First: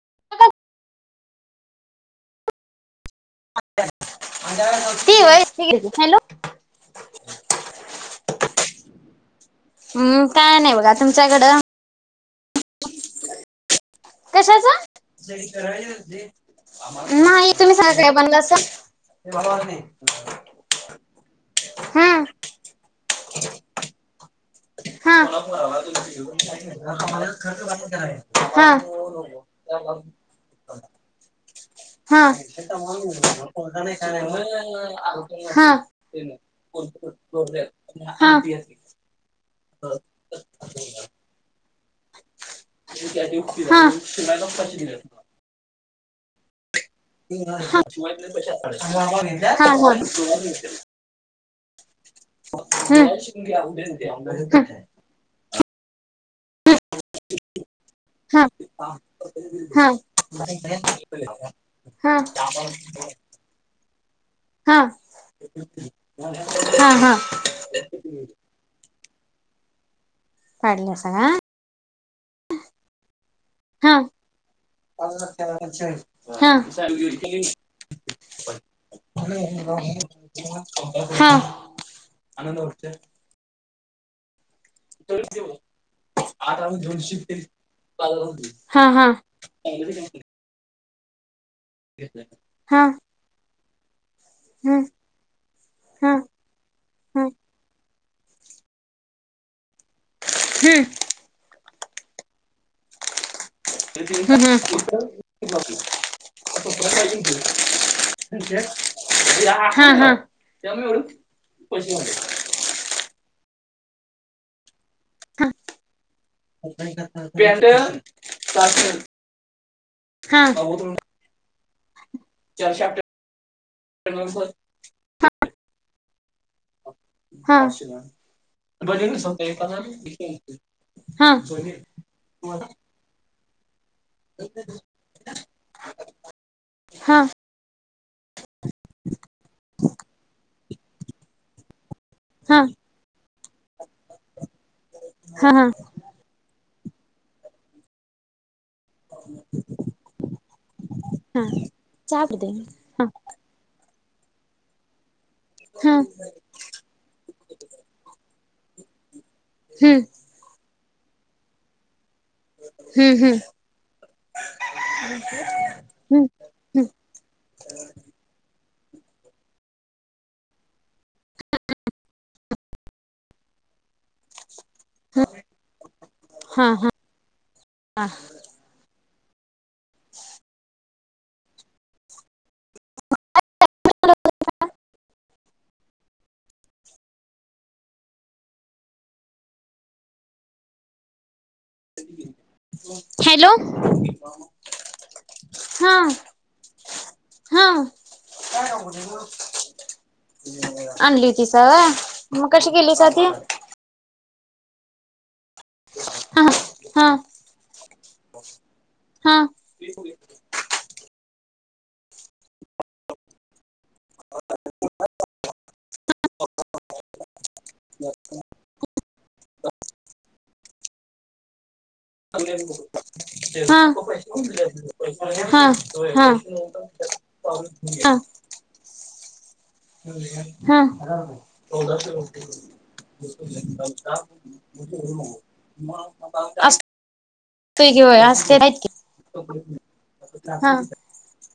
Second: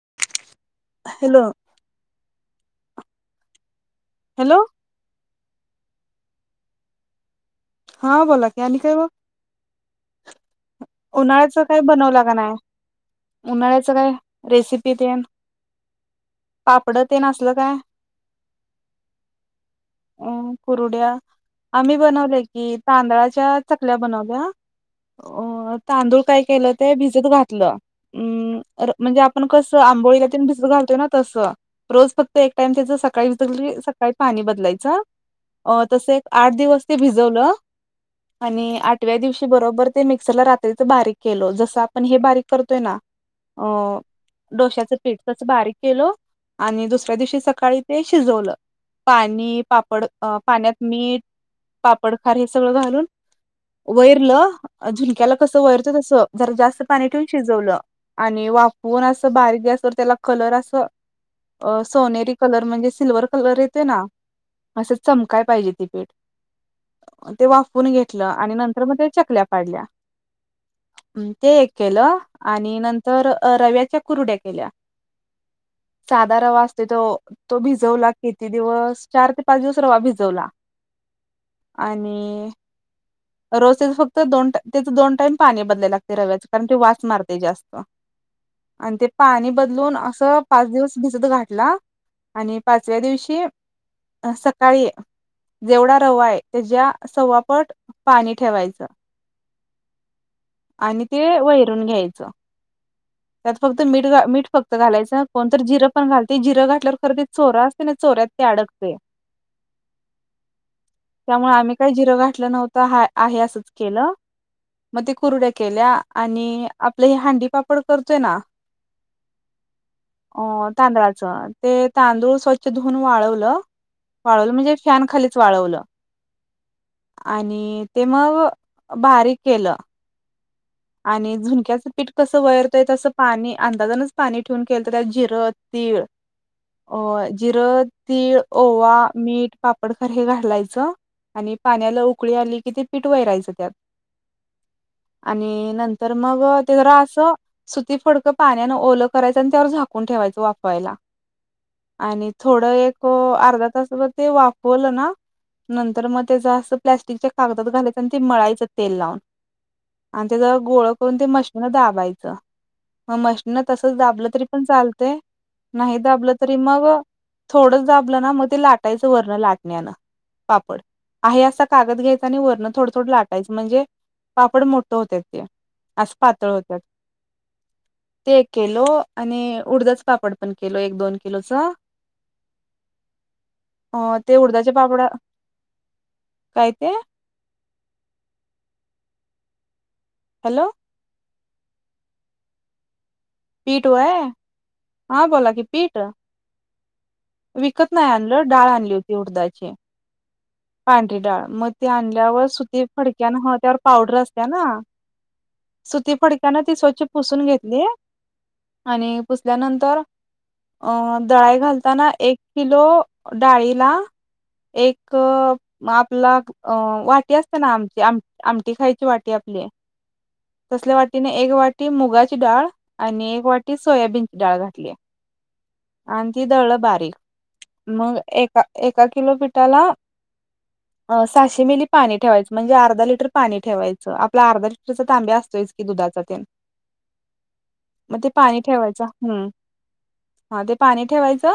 [unintelligible] Hello. Hello त व ठी हॅलो. हा बोला आणि की काय मग. हम्म काय नाही बघा तुमच्याकडं उन्हाळ्याचं काय [unintelligible] कश्याचा. रेसिपी तेन पापड तेन नाही असलं तुम्ही सांग काय बनललास. अ कुरुड्या आम्ही हम्म बनवले. कि तांदळाच्या चकल्या बनवल्या हा हा अ तांदूळ काय केलं ते भिजत घातलं हा हा म्हणजे आपण कस आंबोळीला त भिजू घालतोय ना तसं रोज हा हा हा फक्त एक टाइम हा हा त्याच सकाळी भजर हा सकाळी पाणी बदलाय च अ आठ दिवस ते भीजवल आणि आठव्या दिवशी मी बरोबर ते मीकसरला बारिक केल जसा आ पण हे बारीक करतोय ना अ डोश्याचं पीठ तसं बारीक केलं आणि दुसऱ्या दिवशी सकाळी ते शिजवलं पाणी पापड अ पाण्यात मीठ पापडखार हे सगळं घालून वैरलं झुणक्याला कसं वैरचं तसं जरा आ जास्त पाणी ठेवून शिजवलं. आणि वापून अस बारीक अस त्याला कलर असं हा हा सोनेरी कलर म्हणजे सिलवहर कलर येत ना हा अस चमकाला पाहिजे ती पीठ हा ते अ वाफून घेतल्या अ आणि नंतर म त्या चकल्या पाडल्या. काढलं सगळा ते एक केलं आणि अ नंतर रव्याच्या हा कुरड्या केल्या. साधा रवा असते तोअ हा तोअ भिजवला किती दिवस चार ते पाच दिवस रवा भिजवला हा. आणि रोसेज फक्त दोनटया त्याच दोन टाईम पाणी बदलाय लागतेअ रव्याचंं कारण ते वास मारतेअ जास्त हा आणि हा ते पाणी ब बदलून असं पाच दिवसअ भिजत घातला आ आणि हा पाचव्या दिवशी अ ह सकाळी जेवढाअ ह ह रवा हाय त्याच्या सव्वा पट पाणी ठेवायचं हम्म आणि ती वै धून घ्यायचंय. त्यात फक्तमीठ मीठ हम् फक्त घालायचं कोणत अ जिरं पण घालायच जिरं घातल्यावर खरं ते सोडा असते ना सोड्यात ते अडकते. हा हा. त्यामुळे आम्ही काहीई जिरं घातलं नव्हतंअ आ आहे असंच केलं मग ते कुरड्या हा केल्याअ आणि आपलं हे हांडीपापड करतोय ना अ हा हा तांदळाचा. तेअ तांदूळ स्वच्छ धुवून वाळवलंअ वाळवलंअ म्हणजे फॅन खालीचं वाळवलं हा आणि हा ते मगं अ बारीक केलं. आणि झुणक्याचं पीठ कसं वैरते तसं पाणी दादाणच पाणी ठेवून केलंत त्यात जी़रं, तीळ अ जिरं, तीळ, ओवा, मीठ, पापडखार हे घालायचं. आणि पाण्याला ऊकळी आली किई ते पिठं वैरायचं त्यात. ख थरथर आणि नंतर मग ते जरा असं सुती फडक पाण्यानंअ ओलं करायचं अन त्यावर झाकून ठेवायचं वाफवायला. हा आणि चाप दे थोडं ह एकहो अर्धा तासभर ते वापरलं ना हम्म नंतर मग त्याच असं प्लॅस्टिकच्या कागदात घालायच अन ते मळायच. त तेल लावून. आणि त्याचा गोळ करून ते मशीन दाबायचं, हम्म मग हम्म मशीन तसेच दाबलं तरी पण चालते. नाही दाबलं तरी हम्म मगं थोडं दाबलं नां मगं ते लाट. त ईच वरण लाटणयान पापड आई असं कागद घेतांनी वरण. थोडं थोडं लाटाचंअ म्हणजे? पापड मो आज पातळ हा होतं हा ते केलंं, आणि... उडदाच पापड पणं केलो एक, दोन, किलोचं अ ते उडदाचे पापडा काय? तेए हॅलो ओओओओ हॅलो पीठ वय हा बोला की पीठ हाअं विकत नाहीई आणलं दाळ आणली होती उडदाची. पांढरी आणली डाळ होतीस मग ते व्हय आणल्यावर मग कशी सुती केलीस ती फडक्यानं हं त्यावर पावडर असत. त्यानं सुती हा फडक्यान ती स्वछ हा पुसून घेतली. आणि हा हा पुसल्यानंतर अअअ. दळाई घालताना एक किलो डाळीला एक आपला अ वाटी असते ना आमचीम आमटी खायची वाटी आपली तसल्या वाटीने एक वाट मुगाची डाळ आणि एक वाटी हा सोयाबीनची डाळ घातली हा आणि ती द ब मिो हा हा सश मिली पाणी ठेवायच म्हणजे अर्धा लिटर पाणी ठेवायच आप अर्धा ल त तांब्या असतोयस की दुधाचा ते अस पैकी मग होय ते असते पाणी आहेत की ठेवायचं हम्म हा ते पाणी ठेवायचं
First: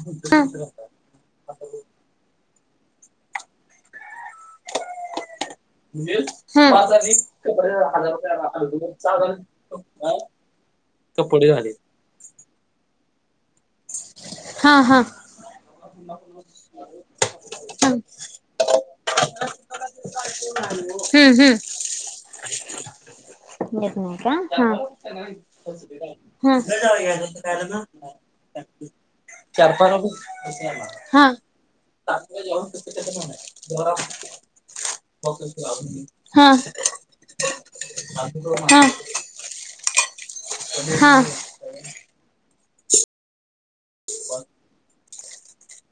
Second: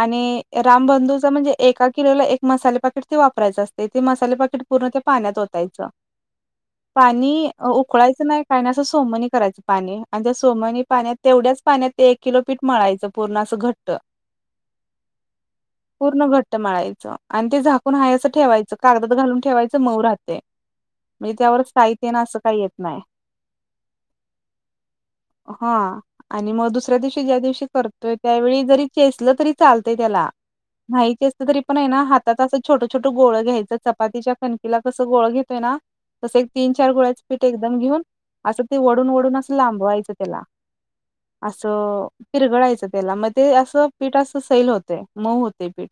आणि रामबंधूच म्हणजे एका किलोला एक मसाले पकेट वापरायचे असते ते प उकच नाही करायच पाणी आणि सोमनी पाण्यात तेवढ्याच पाण्यात एक किलो पीठ मळायचं पूर्ण हा हा हा पूर्ण घट हा अस ठेवायचं कागदात घालून ठेवायचं मऊहते हम्म म्हणजे त्यावर साहित्यन असं काही येत नाही घेत नाही का हा आणि मग ह ह री स तरी चालत त्याला नाही हा अस तरी पण हात छोट गोळ घ्यायचं चपातीच्या खणकीला कसं गोळ घेतोय ना तस एक हा हा तीन चार गोळ्याच पीठ एकदम घेऊन असं ते हा वडून वडून असं लांब त्या हा हा अस पिरगडयचं त्याला मग ते असं पीठ असं सैल होतेय मऊ होते पीठ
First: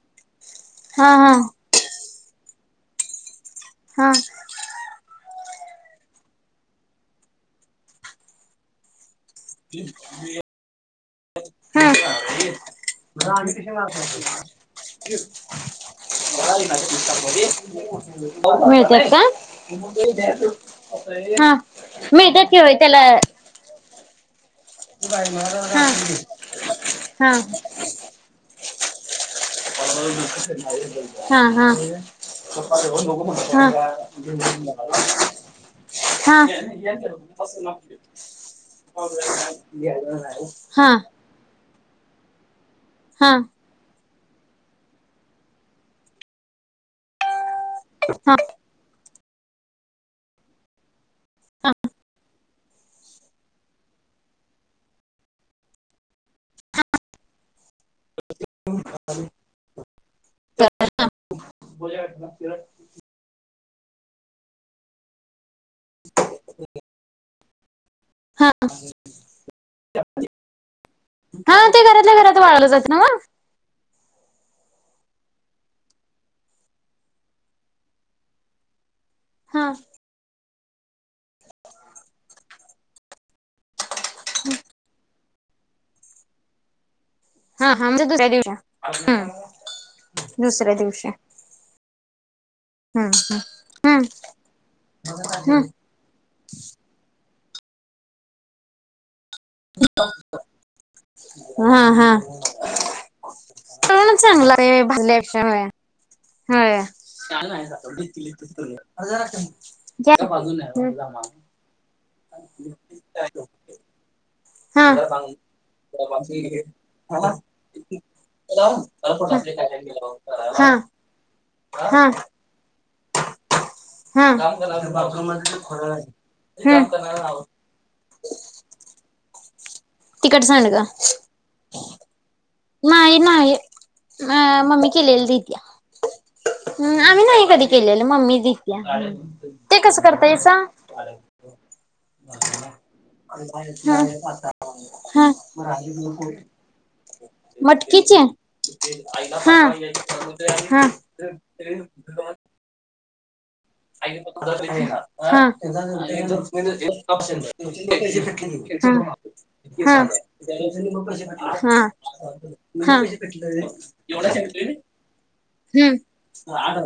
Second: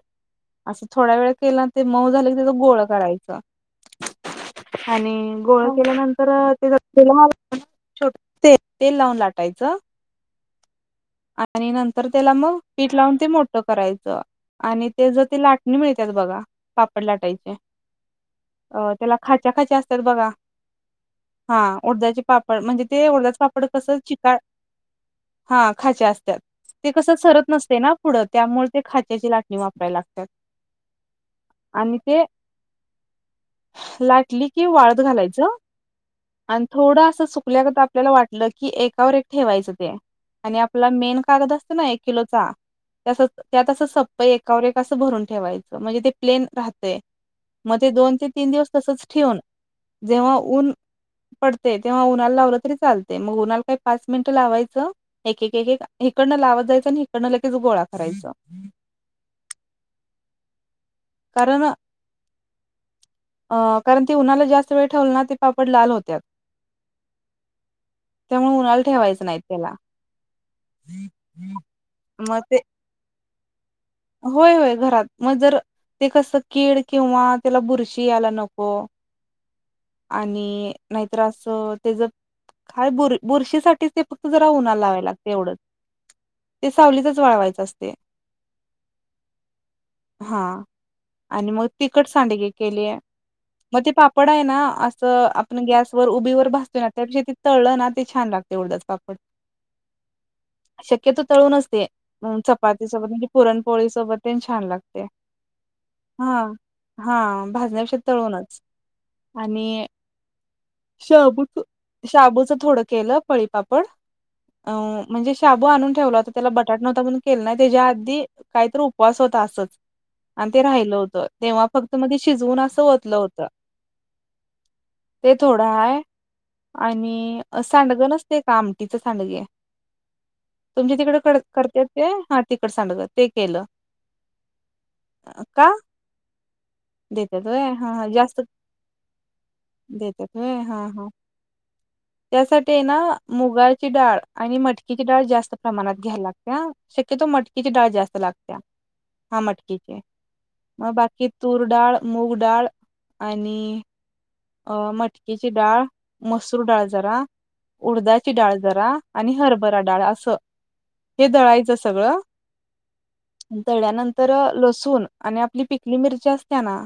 असं थोड्या हा वेळस मऊ झा क त्या गोळ काढायच हा हा आणि गोळ केल्यानंतर तेला छोट तेल लावून लागत ह आणि नंतर त्याला मग पीठ लावून ते मोठं करायचं आणि ते जर ती लाटणी मिळते बघ अ मिळतात त्याला का खाच्या खाच्या असतात बघा हा उडधाचे मिळतात कि पापड होय म्हणजे ते डदाच पापड कसं चिका त बाय म खाच्या असतात ते कसं सरत नसते ना पुढं त्यामुळे ते खाच्याची ला. हा हा. आणि ते चपा नोको म्ह. लाटली की वाळत घालायचं आणि थोडं असं सुकल्याकर आपल्याला वाटलं की एकावर एक ठेवायचं ते आणि आपला हा मेन कागद असत ना एक किलोचा त्यात एकावर एक असं भरून ठेवायचं म्हणजे ते प्लेन राहत मग ते दोन ते तीन दिवस तसच. ठेवून जेव्हा ऊन पडते तेव्हा उन्हाला लावलं तरी चालते मग उन्हाला काही पाच मिनिटं लावायचं एक [inaudible] इकडनं लावत जायचं आणि इकडनं लगेच गोळा करायचा. [unintelligible] अ कारण ती उन्हाला जास्त वेळ ठेवली ना ते पापड लाल होत्या. हा. त्याला हा ते घरातल्या घरात मग ते वाळवलं जात ना. होय होय घरात मग जर ते कसं कीड किंवा त्याला बुरशी यायला नको हा आणि नाहीत असं ते ज काय बर बुरशी साठी ते फक्त जरा उन्हाला लावाय लागत. तेवढच ते सावलीच. हा हा म्हणजे दुसऱ्या दिवसा ह. हा आणि मग तिकट सांडगी केलीय. हम्म मग ते हम्म पापड आहे ना असं हम्म आपण गॅसवर उभीवर भासतोय त्या तळलं ना ते छान लागते उरडच पापड [inaudible] शक्यतो तळून हम्म हा असते हा चपाती स म्हे पोळी तळूनच सोबत चांगला छान ते लागते भाजल्यापेक्षा होय हा. होय हा भाजण्यापेक्षा तळूनच आणि शबुठ शाबूचं थोडं केलं पळीपापड. अ हा म्हणजे शाबू आणून ठेवला होता त्याला बटाट नव्हता पणून केलं नाही त्याच्या आधी काहीत उपवास होता असंच आणि ते हा राहिलं होतं तेव्हा फक्त हा मग शिजवून असं होत. हो हा. ते थोड आहे हम्म. आणि का आमट सांड तिकट सांडग तुम तिकड. तिकड सांगत. नाही नाही आहे अ मम्मी केलेली तित्या का हम्म आम्ही नाही देतात कधी व्हय हा केलेलं हा मम्मी जास्त जित्या ते कसं करता देतात याचा. व्हय [inaudible] त्यासाठी ना मुगाची डाळ आणि मटकीची डाळ हा जास्त प्रमाणात घ्याला लागते शक्यतो मटकी. किती डाळ जास्त लागत. हा मटकीचे हा. हा. मग बाकी तूर डाळ मूगडाळ. आणि अ मटकेची हा. डाळ मसूर डाळ जरा उडदाची डाळ जरा आणि हभराडाळ अस हे तयचं सगळ हा. तनंतर लसूण आणि आपली हम्म. पिकली मिरची असते ना.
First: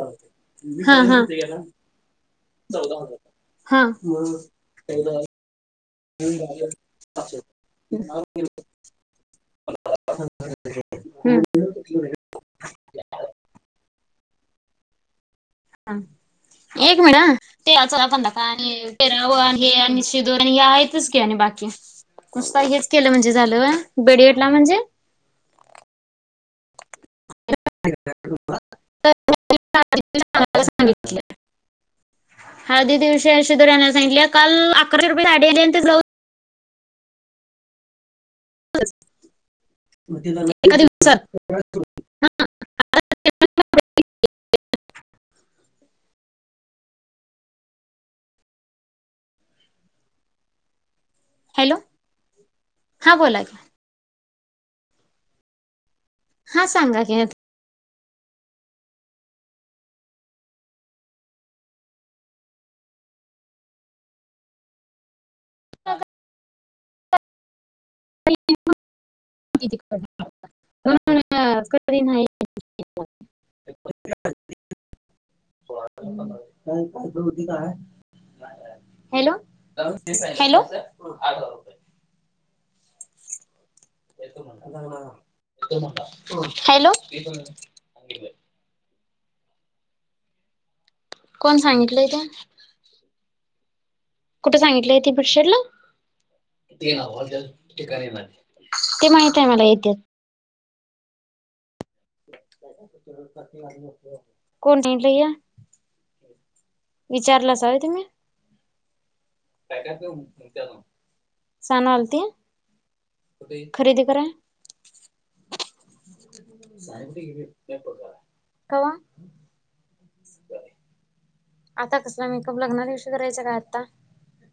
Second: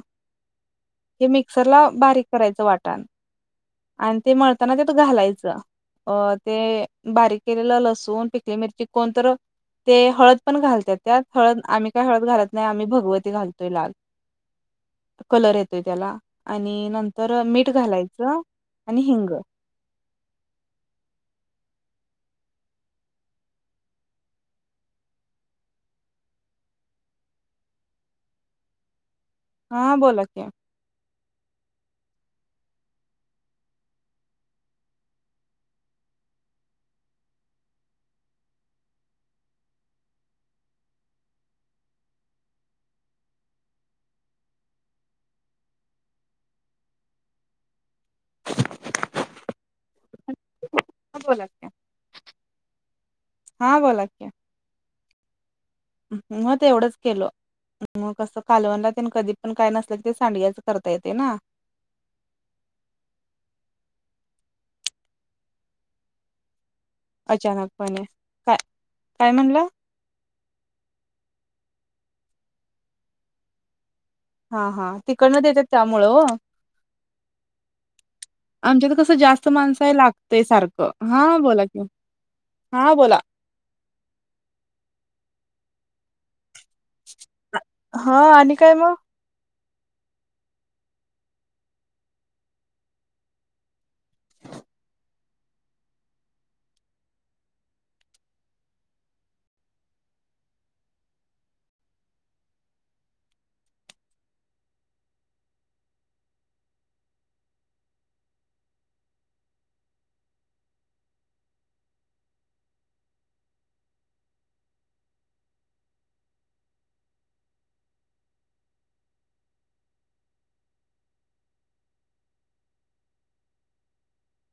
हा हे हाला. मिक्सरला बारीक करायचं वाटण आणि ते मळताना तेत घालायचं. अ ते बारीक केलेलं लसूण पिकली मिरची कोणत? ते हळद पण घालतात त्यात हम्म. हळद आम्ही काय हळद घालत नाही आम्ही भगवती घालतोय लाल. कलर येतोय त्याला आणि एक मिनिट नंतर मीठ ते आ आपण दा घालायचं का आणि ते हिंग राव आणि आणि शिधू आणि हे आहेतच की आणि बाकी. नस का हेच केलं म्हणजे झालं बेडटला म्हणजे [inaudible] हा बोला कि हळदी दिवशी अे दना सांगितले काल अकराशे रुपये साडीली जाऊ एादसात [unintelligible] बोलातते हॅलो हा बोला की हा बोला क मग ते हा एवढंच सांगा केल की मग कसं कालवं राात कधी पण काय नसलं क ते सांड्याच करता येते ना [unintelligible] अचानकपणे काय काय म्हणला नाही हा हा तिकडन येतात त्यामुळं हो आमच्यात कसं हॅलो जास्त माणसं आहे लागतय हॅलो सारखं हा बोला कि हा बोला हॅलो हा आणि काय मग कोण सांगितलंय ते कुठे सांगितलंय ती बशरला ठा ते माहित आहे मला येत कोणी लया विचारलंच हव तुम्ही काय काय सनाल ते खरेदी कय [unintelligible] आता कसला मेकअप लग्ना दिवशी करायचा काय आत्ता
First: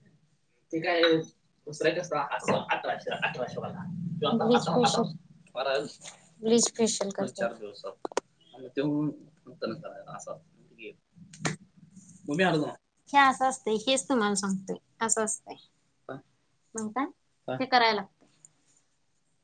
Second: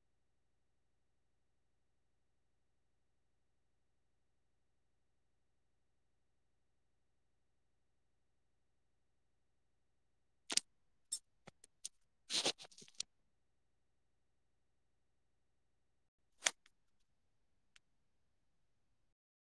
ह ठीक आहे दुसरं कस अस अठराशे अठराशेवाला किं िजेशल चार दिवसात आणि तेत न असा म्ह हे असं असतं हेच तुम्हाला सांगतोय असं असतंय म्हणता ते करायला लागत [unintelligible]